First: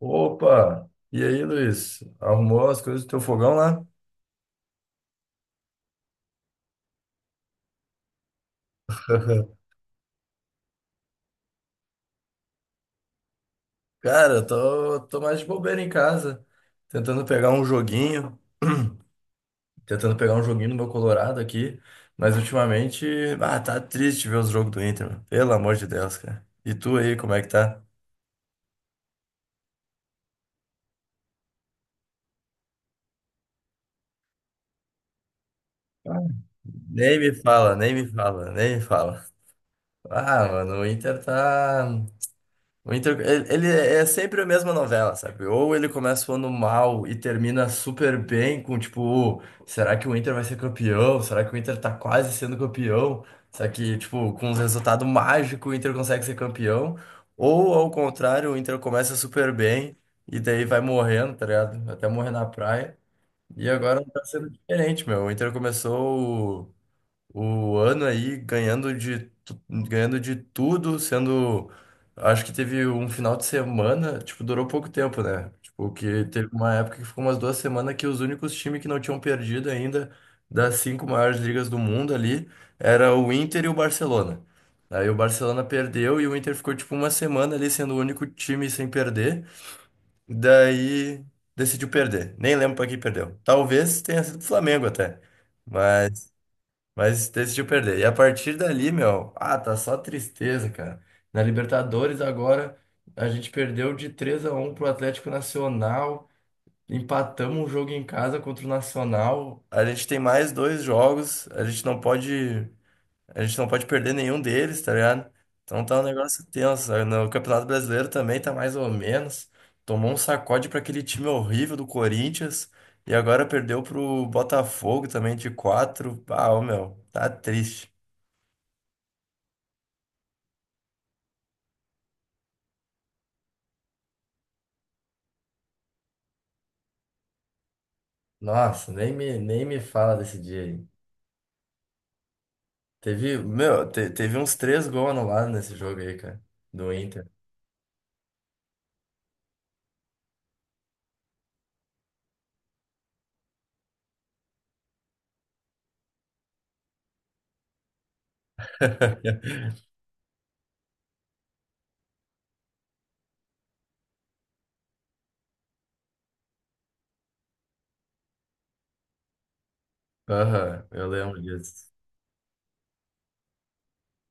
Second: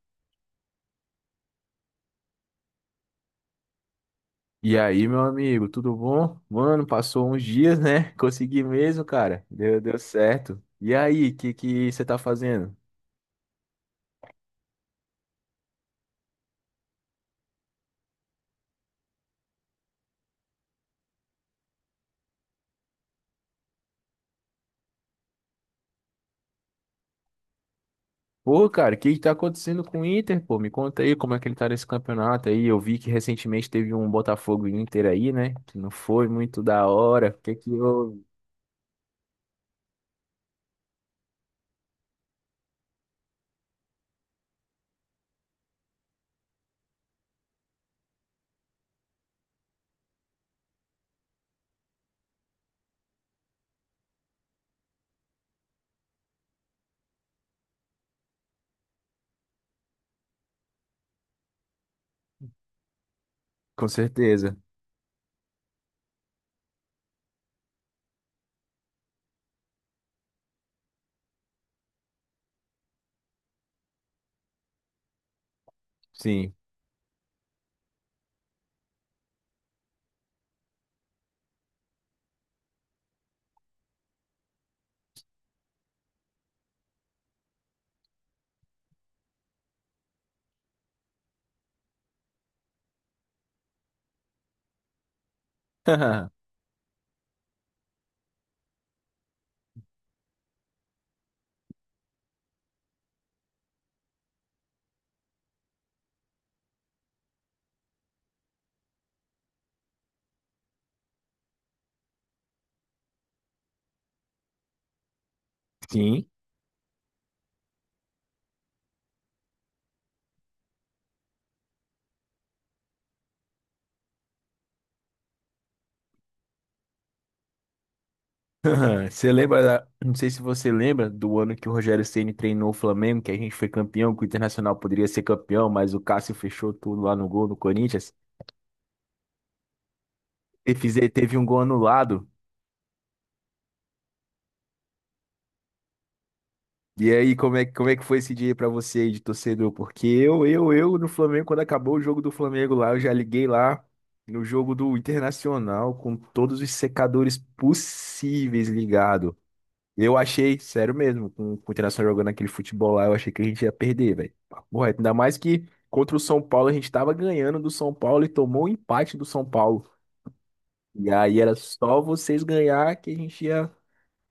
Opa! E aí, Luiz? Arrumou as coisas do teu fogão lá? E aí, meu amigo, tudo bom? Mano, passou uns dias, né? Consegui mesmo, cara. Deu certo. E aí, o que que você tá fazendo? Cara, eu tô mais de bobeira em casa, tentando pegar um joguinho, tentando pegar um joguinho no meu Colorado aqui, mas ultimamente, tá triste ver os jogos do Inter, mano. Pelo amor de Deus, cara. E tu aí, como é que tá? Pô, cara, o que que tá acontecendo com o Inter, pô? Me conta aí como é que ele tá nesse campeonato aí. Eu vi que recentemente teve um Botafogo e Inter aí, né? Que não Ah, foi muito da Nem hora. me O que que fala, nem me eu... fala, nem me fala. Ah, mano, o Inter tá. O Inter, ele é sempre a mesma novela, sabe? Ou ele começa o ano mal e termina super bem com tipo, "Oh, será que o Inter vai ser campeão? Será que o Inter tá quase sendo campeão? Será que, tipo, com um resultado mágico, o Inter consegue ser campeão. Ou, ao contrário, o Inter começa super bem e daí vai morrendo, tá ligado? Até morrer na praia. E Com agora tá sendo certeza. diferente, meu. O Inter começou o ano aí ganhando de, ganhando de tudo, sendo. Acho que teve um final de semana, tipo, durou pouco tempo, né? Tipo, que teve Sim. uma época que ficou umas duas semanas que os únicos times que não tinham perdido ainda das cinco maiores ligas do mundo ali era o Inter e o Barcelona. Aí o Barcelona perdeu e o Inter ficou tipo uma semana ali sendo o único time sem perder. Daí decidiu perder. Nem lembro pra quem perdeu. Talvez tenha sido o Flamengo até. Mas decidiu perder. E a partir dali, meu, tá só tristeza, cara. Na Libertadores agora a gente perdeu de 3 a um pro Atlético Nacional, empatamos um jogo em casa contra o Nacional. A gente tem mais dois jogos, a gente não pode perder nenhum deles, tá ligado? Então tá um Sim. negócio tenso. Sabe? No Campeonato Brasileiro também tá mais ou menos. Tomou um sacode pra aquele time horrível do Corinthians e agora perdeu pro Botafogo também de 4. Ah, ô, meu, tá triste. Você lembra, não sei se você lembra do ano que o Rogério Ceni treinou o Flamengo, que a gente foi campeão, que o Internacional poderia ser campeão, mas o Cássio fechou tudo lá no gol no Corinthians. Nossa, nem me fala desse dia aí. Teve um gol anulado. Teve, meu, teve uns três gols anulados nesse jogo aí, cara, do E Inter. aí, como é que foi esse dia aí pra você aí de torcedor? Porque eu no Flamengo, quando acabou o jogo do Flamengo lá, eu já liguei lá no jogo do Internacional com todos os secadores possíveis ligado. Eu achei, sério mesmo, com o Internacional jogando aquele futebol lá, eu achei que a gente ia perder, velho. Papo reto. Ainda mais que contra o São Paulo a gente tava ganhando do São Paulo e tomou o empate do São Paulo. Aham, eu E lembro aí era disso. só vocês ganhar que a gente ia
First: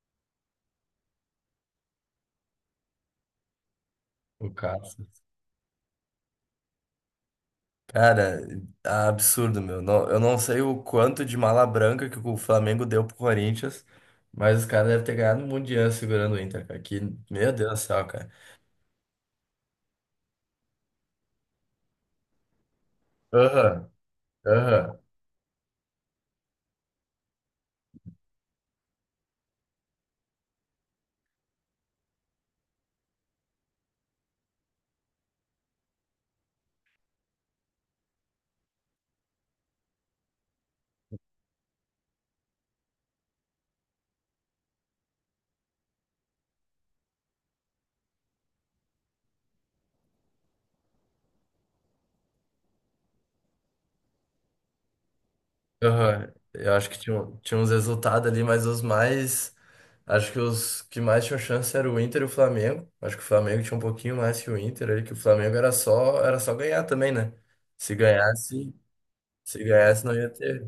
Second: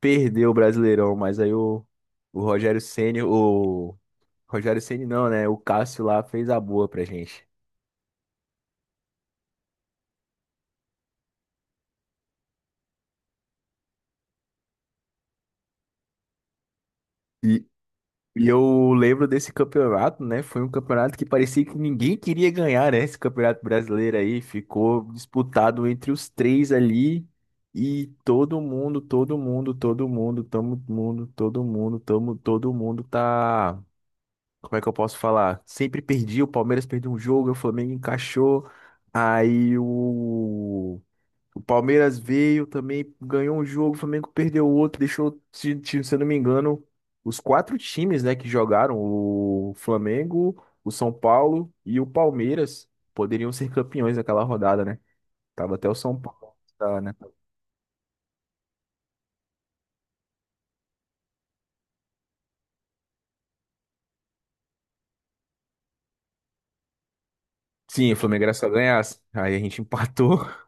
perder o Brasileirão. Mas aí o Rogério Ceni, o O Rogério caso. Ceni não, né? O Cássio lá fez a boa pra gente. Cara, absurdo, meu. Não- eu não sei o quanto de mala branca que o Flamengo deu pro Corinthians, mas os caras devem ter ganhado um mundial segurando o Inter, cara. Que, meu E Deus do céu, cara. E eu lembro desse campeonato, né? Foi um campeonato que parecia que ninguém queria ganhar, né? Esse campeonato Aham, brasileiro aí aham, ficou disputado entre os três ali e todo mundo tá. Como é que eu posso falar? Sempre perdi, o Palmeiras perdeu um jogo, o Flamengo encaixou, aí o Palmeiras veio também, ganhou um jogo, o Flamengo perdeu outro, deixou, se eu não me engano, os quatro times, né, que jogaram, o Flamengo, o São Paulo e o Palmeiras, poderiam ser campeões daquela rodada, né? Tava até o São aham. Paulo, Eu acho que tá, né? Tinha uns resultados ali, mas os mais. Acho que os que mais tinham chance era o Inter e o Flamengo. Acho que o Flamengo tinha um pouquinho mais que o Inter ali, que o Flamengo era só ganhar também, né? Se Sim, o Flamengo era só ganhasse, ganhar, aí a se gente ganhasse, não ia empatou. ter.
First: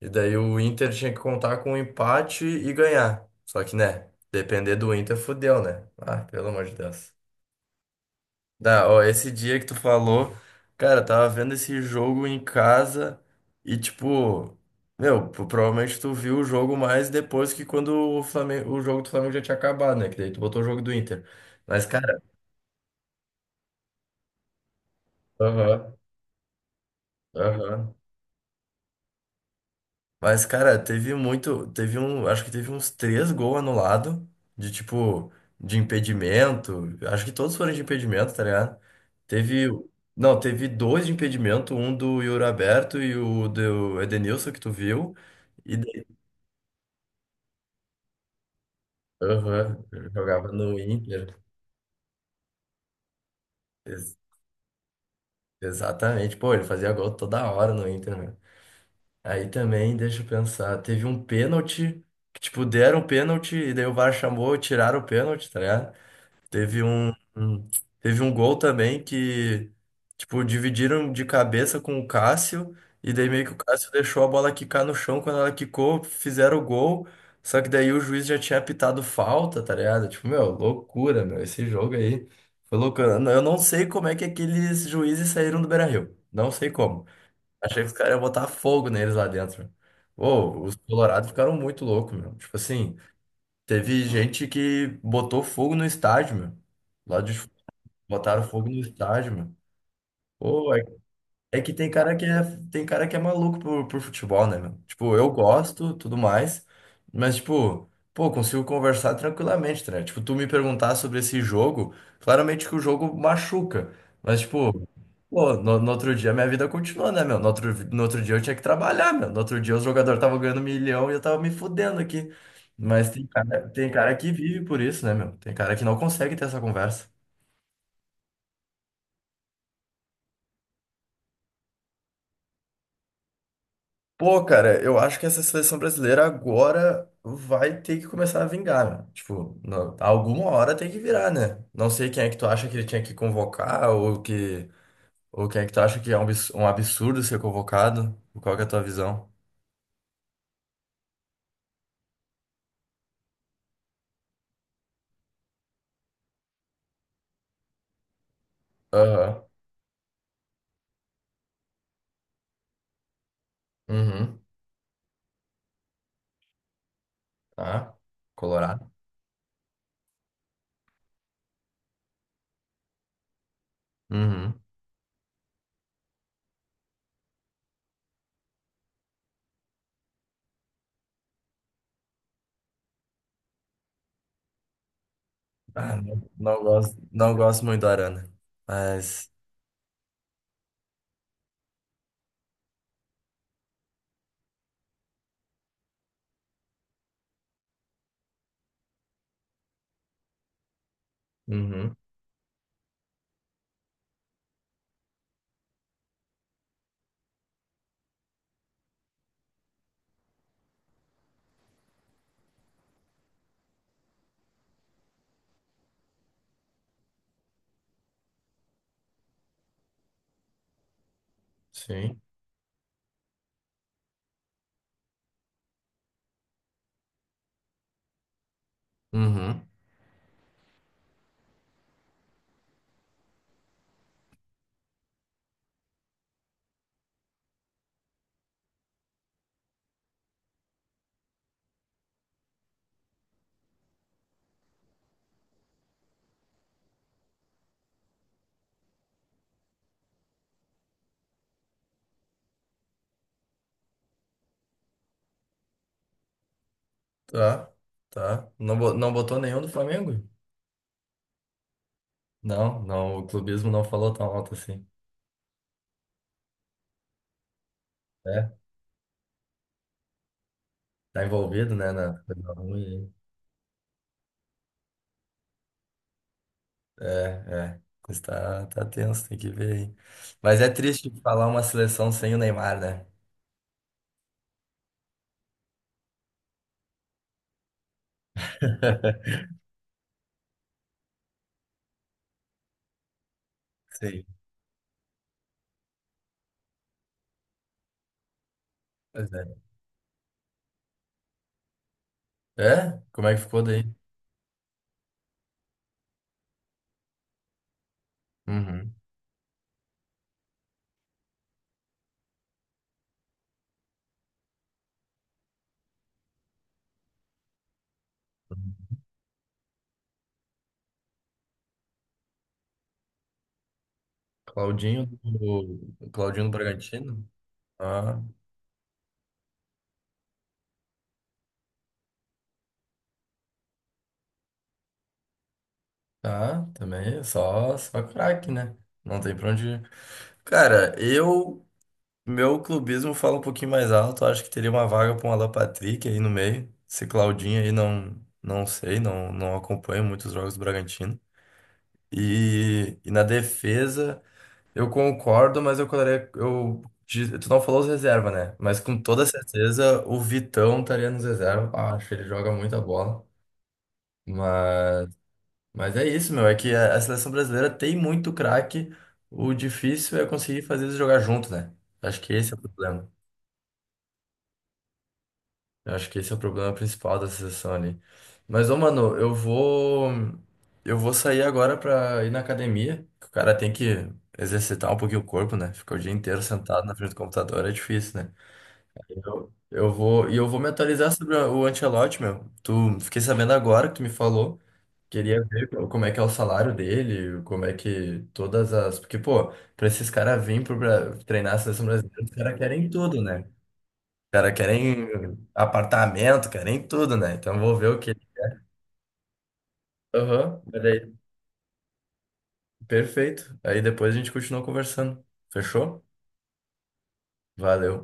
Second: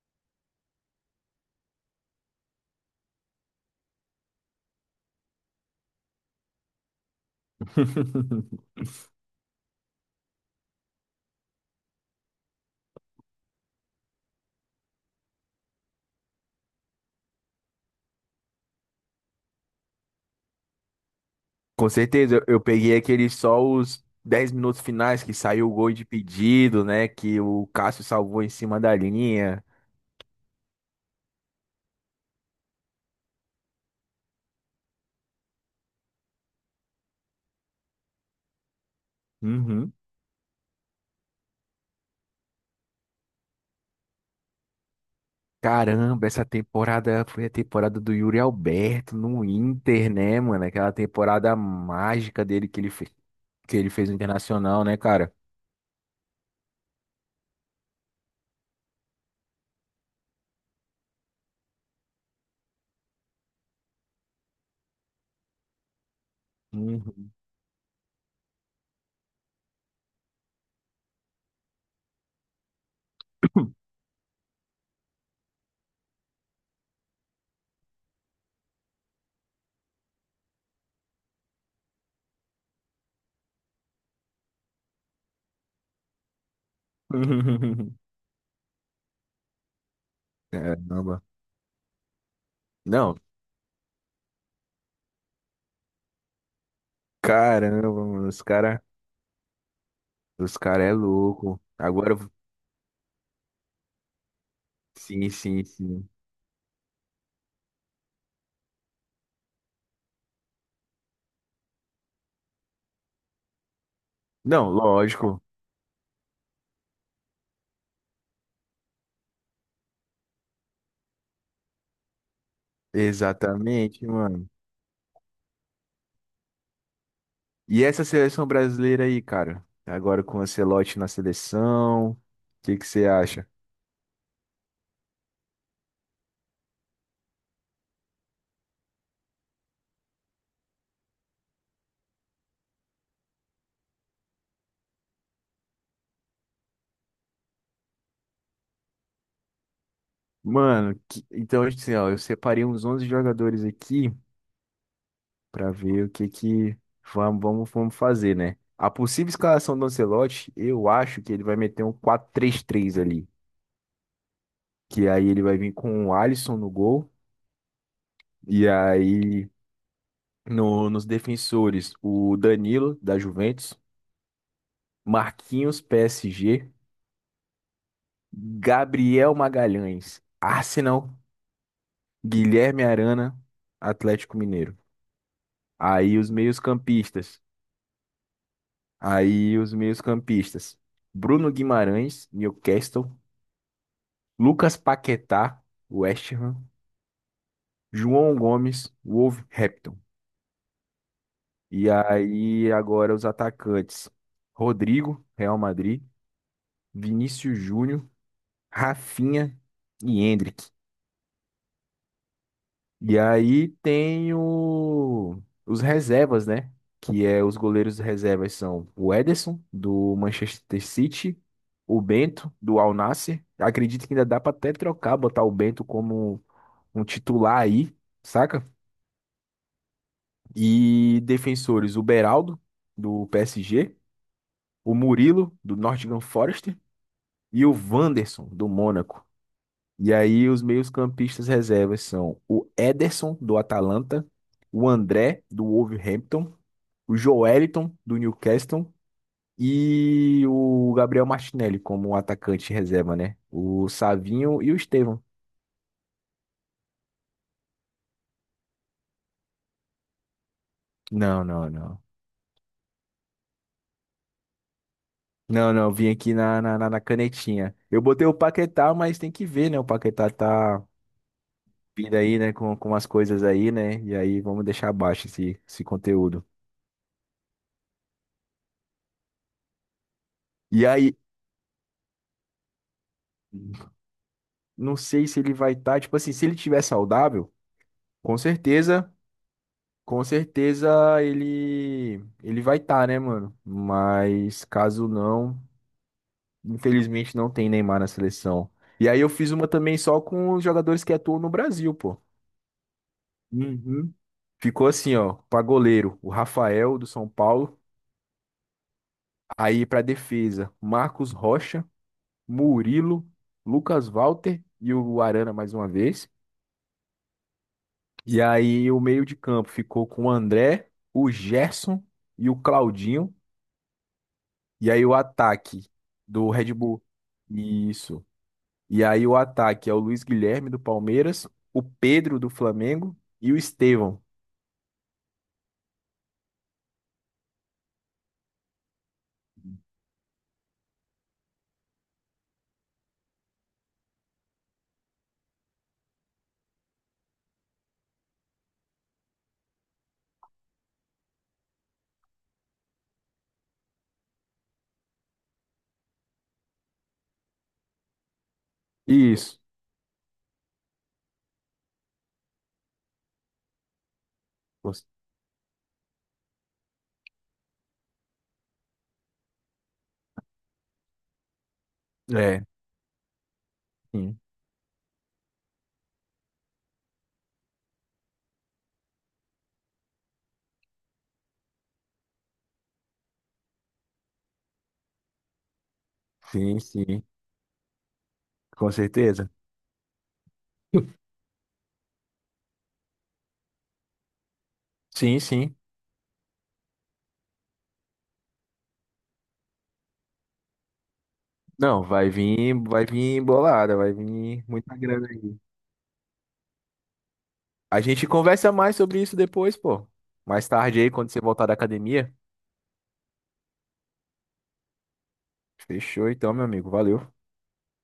E daí o Inter tinha que contar com um empate e ganhar. Só que, né, depender do Inter, fudeu, né? Ah, pelo amor de Deus. Dá, ó, esse dia que tu falou, cara, eu tava vendo esse jogo em casa e, tipo, meu, provavelmente tu viu o jogo mais depois que quando o Flamengo, o jogo do Flamengo já tinha acabado, né? Que daí tu botou o jogo do Inter. Mas, Com cara, certeza, eu peguei aqueles só os 10 minutos finais que saiu o gol aham, de pedido, né, que o aham. Cássio salvou em cima da linha. Mas, cara, teve muito. Teve um. Acho que teve uns três gols anulados. De tipo. De impedimento. Acho que todos foram de impedimento, tá ligado? Teve. Uhum. Não, teve dois de impedimento. Um do Yuri Alberto e o do Edenilson, que tu viu. E daí. Caramba, essa temporada foi a temporada do Yuri Alberto no Aham, ele Inter, né, jogava mano? no Aquela Inter. temporada mágica dele que ele fez Ex- no Internacional, né, cara? Exatamente. Pô, ele fazia gol toda hora no Inter, né? Aí também, deixa eu pensar. Teve um pênalti. Que, tipo, deram o pênalti. E daí o VAR chamou, tiraram o pênalti, tá ligado? Teve um, Uhum. um- Teve um gol também que, tipo, dividiram de cabeça com o Cássio, e daí meio que o Cássio deixou a bola quicar no chão, quando ela quicou, fizeram o gol, só que daí o juiz já tinha apitado falta, tá ligado? Tipo, meu, loucura, meu, esse jogo aí foi loucura. Eu não sei como é que aqueles juízes saíram do Beira-Rio, não sei como. Achei que os caras iam botar fogo neles lá dentro. Pô, os Caramba. colorados ficaram muito loucos, meu. Tipo assim... Não, Teve gente que botou fogo no estádio, meu. Lá de caramba, mano, os botaram fogo no cara, estádio, meu. os Pô, cara é é louco. que tem Agora, cara que é, tem cara que é maluco por futebol, né, meu? Tipo, eu sim, sim, gosto, sim. tudo mais, mas, tipo, pô, consigo conversar tranquilamente, né? Tipo, tu me perguntar sobre esse jogo, claramente que o jogo machuca, mas, Não, tipo, lógico. pô, no outro dia minha vida continuou, né, meu? No outro dia eu tinha que trabalhar, meu. No outro dia os jogadores estavam ganhando milhão e eu tava me fudendo aqui. Mas tem Exatamente, cara que mano. vive por isso, né, meu? Tem cara que não consegue ter essa conversa. E essa seleção brasileira aí, cara? Agora com o Ancelotti na seleção, o que que você acha? Pô, cara, eu acho que essa seleção brasileira agora vai ter que começar a vingar, né? Tipo, não- alguma hora tem que virar, né? Não sei quem é que tu acha que ele tinha que convocar ou que ou quem é que tu acha que é um um absurdo ser convocado. Qual que é a tua visão? Mano, então assim, ó, eu separei uns 11 jogadores aqui pra ver o que que vamos fazer, né? A possível Aham. escalação do Ancelotti, eu acho que ele vai meter um 4-3-3 ali, Uhum. que aí ele vai vir com o Alisson no gol Tá. e Colorado. aí nos defensores o Danilo da Juventus, Uhum. Marquinhos PSG, Gabriel Magalhães, Arsenal, Guilherme Arana, Atlético Mineiro. Ah, Aí os não gosto não meios-campistas gosto muito do Arana, mas Aí os meios-campistas: Bruno Guimarães, Newcastle, Lucas Paquetá, West Ham, João Gomes, Wolverhampton. E Uhum. aí agora os atacantes: Rodrigo, Real Madrid, Vinícius Júnior, Rafinha e Endrick. E aí tem os reservas, né? Que é os goleiros reservas são o Ederson, do Manchester City, o Sim. Bento, do Al Nassr. Acredito que ainda dá pra até trocar, botar o Bento como um titular aí, saca? Uhum. E defensores, o Beraldo, do PSG, o Murilo, do Nottingham Forest, e o Wanderson, do Mônaco. E aí os meios-campistas reservas são o Ederson, do Atalanta, o André, do Wolverhampton, o Joelinton, do Newcastle, e o Gabriel Martinelli como atacante reserva, né? O Savinho e o Estevão. Tá. Tá. Não, não botou nenhum do Flamengo? Não, não, não. Não, não, o clubismo não falou tão alto assim. Não, não, vim aqui na canetinha. Eu botei o É, Paquetá, mas tem que ver, né? O Paquetá tá tá envolvido, né, na vindo aí, coisa né? Com as ruim. coisas aí, né? E aí vamos deixar abaixo esse conteúdo. É, é. Mas tá, tá tenso, tem que ver aí. Mas é E triste aí. falar uma seleção sem o Neymar, né? Não sei se ele vai estar, tipo assim, se ele tiver saudável, com certeza, com certeza ele vai estar, né, mano? Sim. Mas caso não, infelizmente não tem Neymar na seleção. E aí eu Pois é. fiz uma também só com os jogadores que atuam no Brasil, pô. É? Como é que ficou daí? Uhum. Ficou assim, ó, pra goleiro, o Rafael do São Paulo, Uhum. aí pra defesa, Marcos Rocha, Murilo, Lucas Walter e o Arana mais uma vez. E aí o meio de campo ficou com o André, o Gerson e o Claudinho. E Claudinho aí o do, ataque Claudinho do do Red Bull. Bragantino? Ah, Isso. E aí o ataque é o Luiz Guilherme do Palmeiras, o Pedro do Flamengo e o Estevão. tá, também, é só, só craque, né? Não tem pra onde ir. Cara, eu meu clubismo fala um pouquinho mais alto. Acho que teria uma vaga para um Alan Patrick aí no meio. Esse Claudinho aí não, não sei, não, não acompanho muitos jogos do Bragantino. E na defesa, eu concordo, mas eu colocaria. Eu, tu não falou os reserva, né? Mas com toda Isso. certeza o Vitão estaria nos reserva. Ah, acho que ele joga muita bola. Você- Mas, mas é isso, meu. É que a seleção brasileira tem muito craque. O difícil é conseguir fazer eles jogar junto, né? Acho que esse é o É, problema. sim, Eu acho que esse é o problema principal da sessão ali. Mas, ô, mano, eu vou. Eu vou sair agora pra ir na academia. Que o cara tem que exercitar um pouquinho o corpo, né? Ficar o dia inteiro sim, sentado na frente do sim, computador é difícil, né? com certeza. Eu vou. E eu vou me atualizar sobre o Ancelotti, meu. Tu, fiquei sabendo agora que tu me falou. Sim, Queria ver sim. Como é que é o salário dele, como é que todas as. Porque, pô, pra esses caras virem treinar a seleção Não, brasileira, vai os caras vir, querem vai tudo, vir né? bolada, vai Cara, vir muita querem grana aí. apartamento, querem tudo, né? Então vou ver o A que. gente conversa mais sobre isso depois, pô. Aham, Mais olha tarde aí, aí. quando você voltar da academia. Perfeito. Aí depois a gente continua conversando. Fechou? Fechou então, meu amigo. Valeu. Valeu.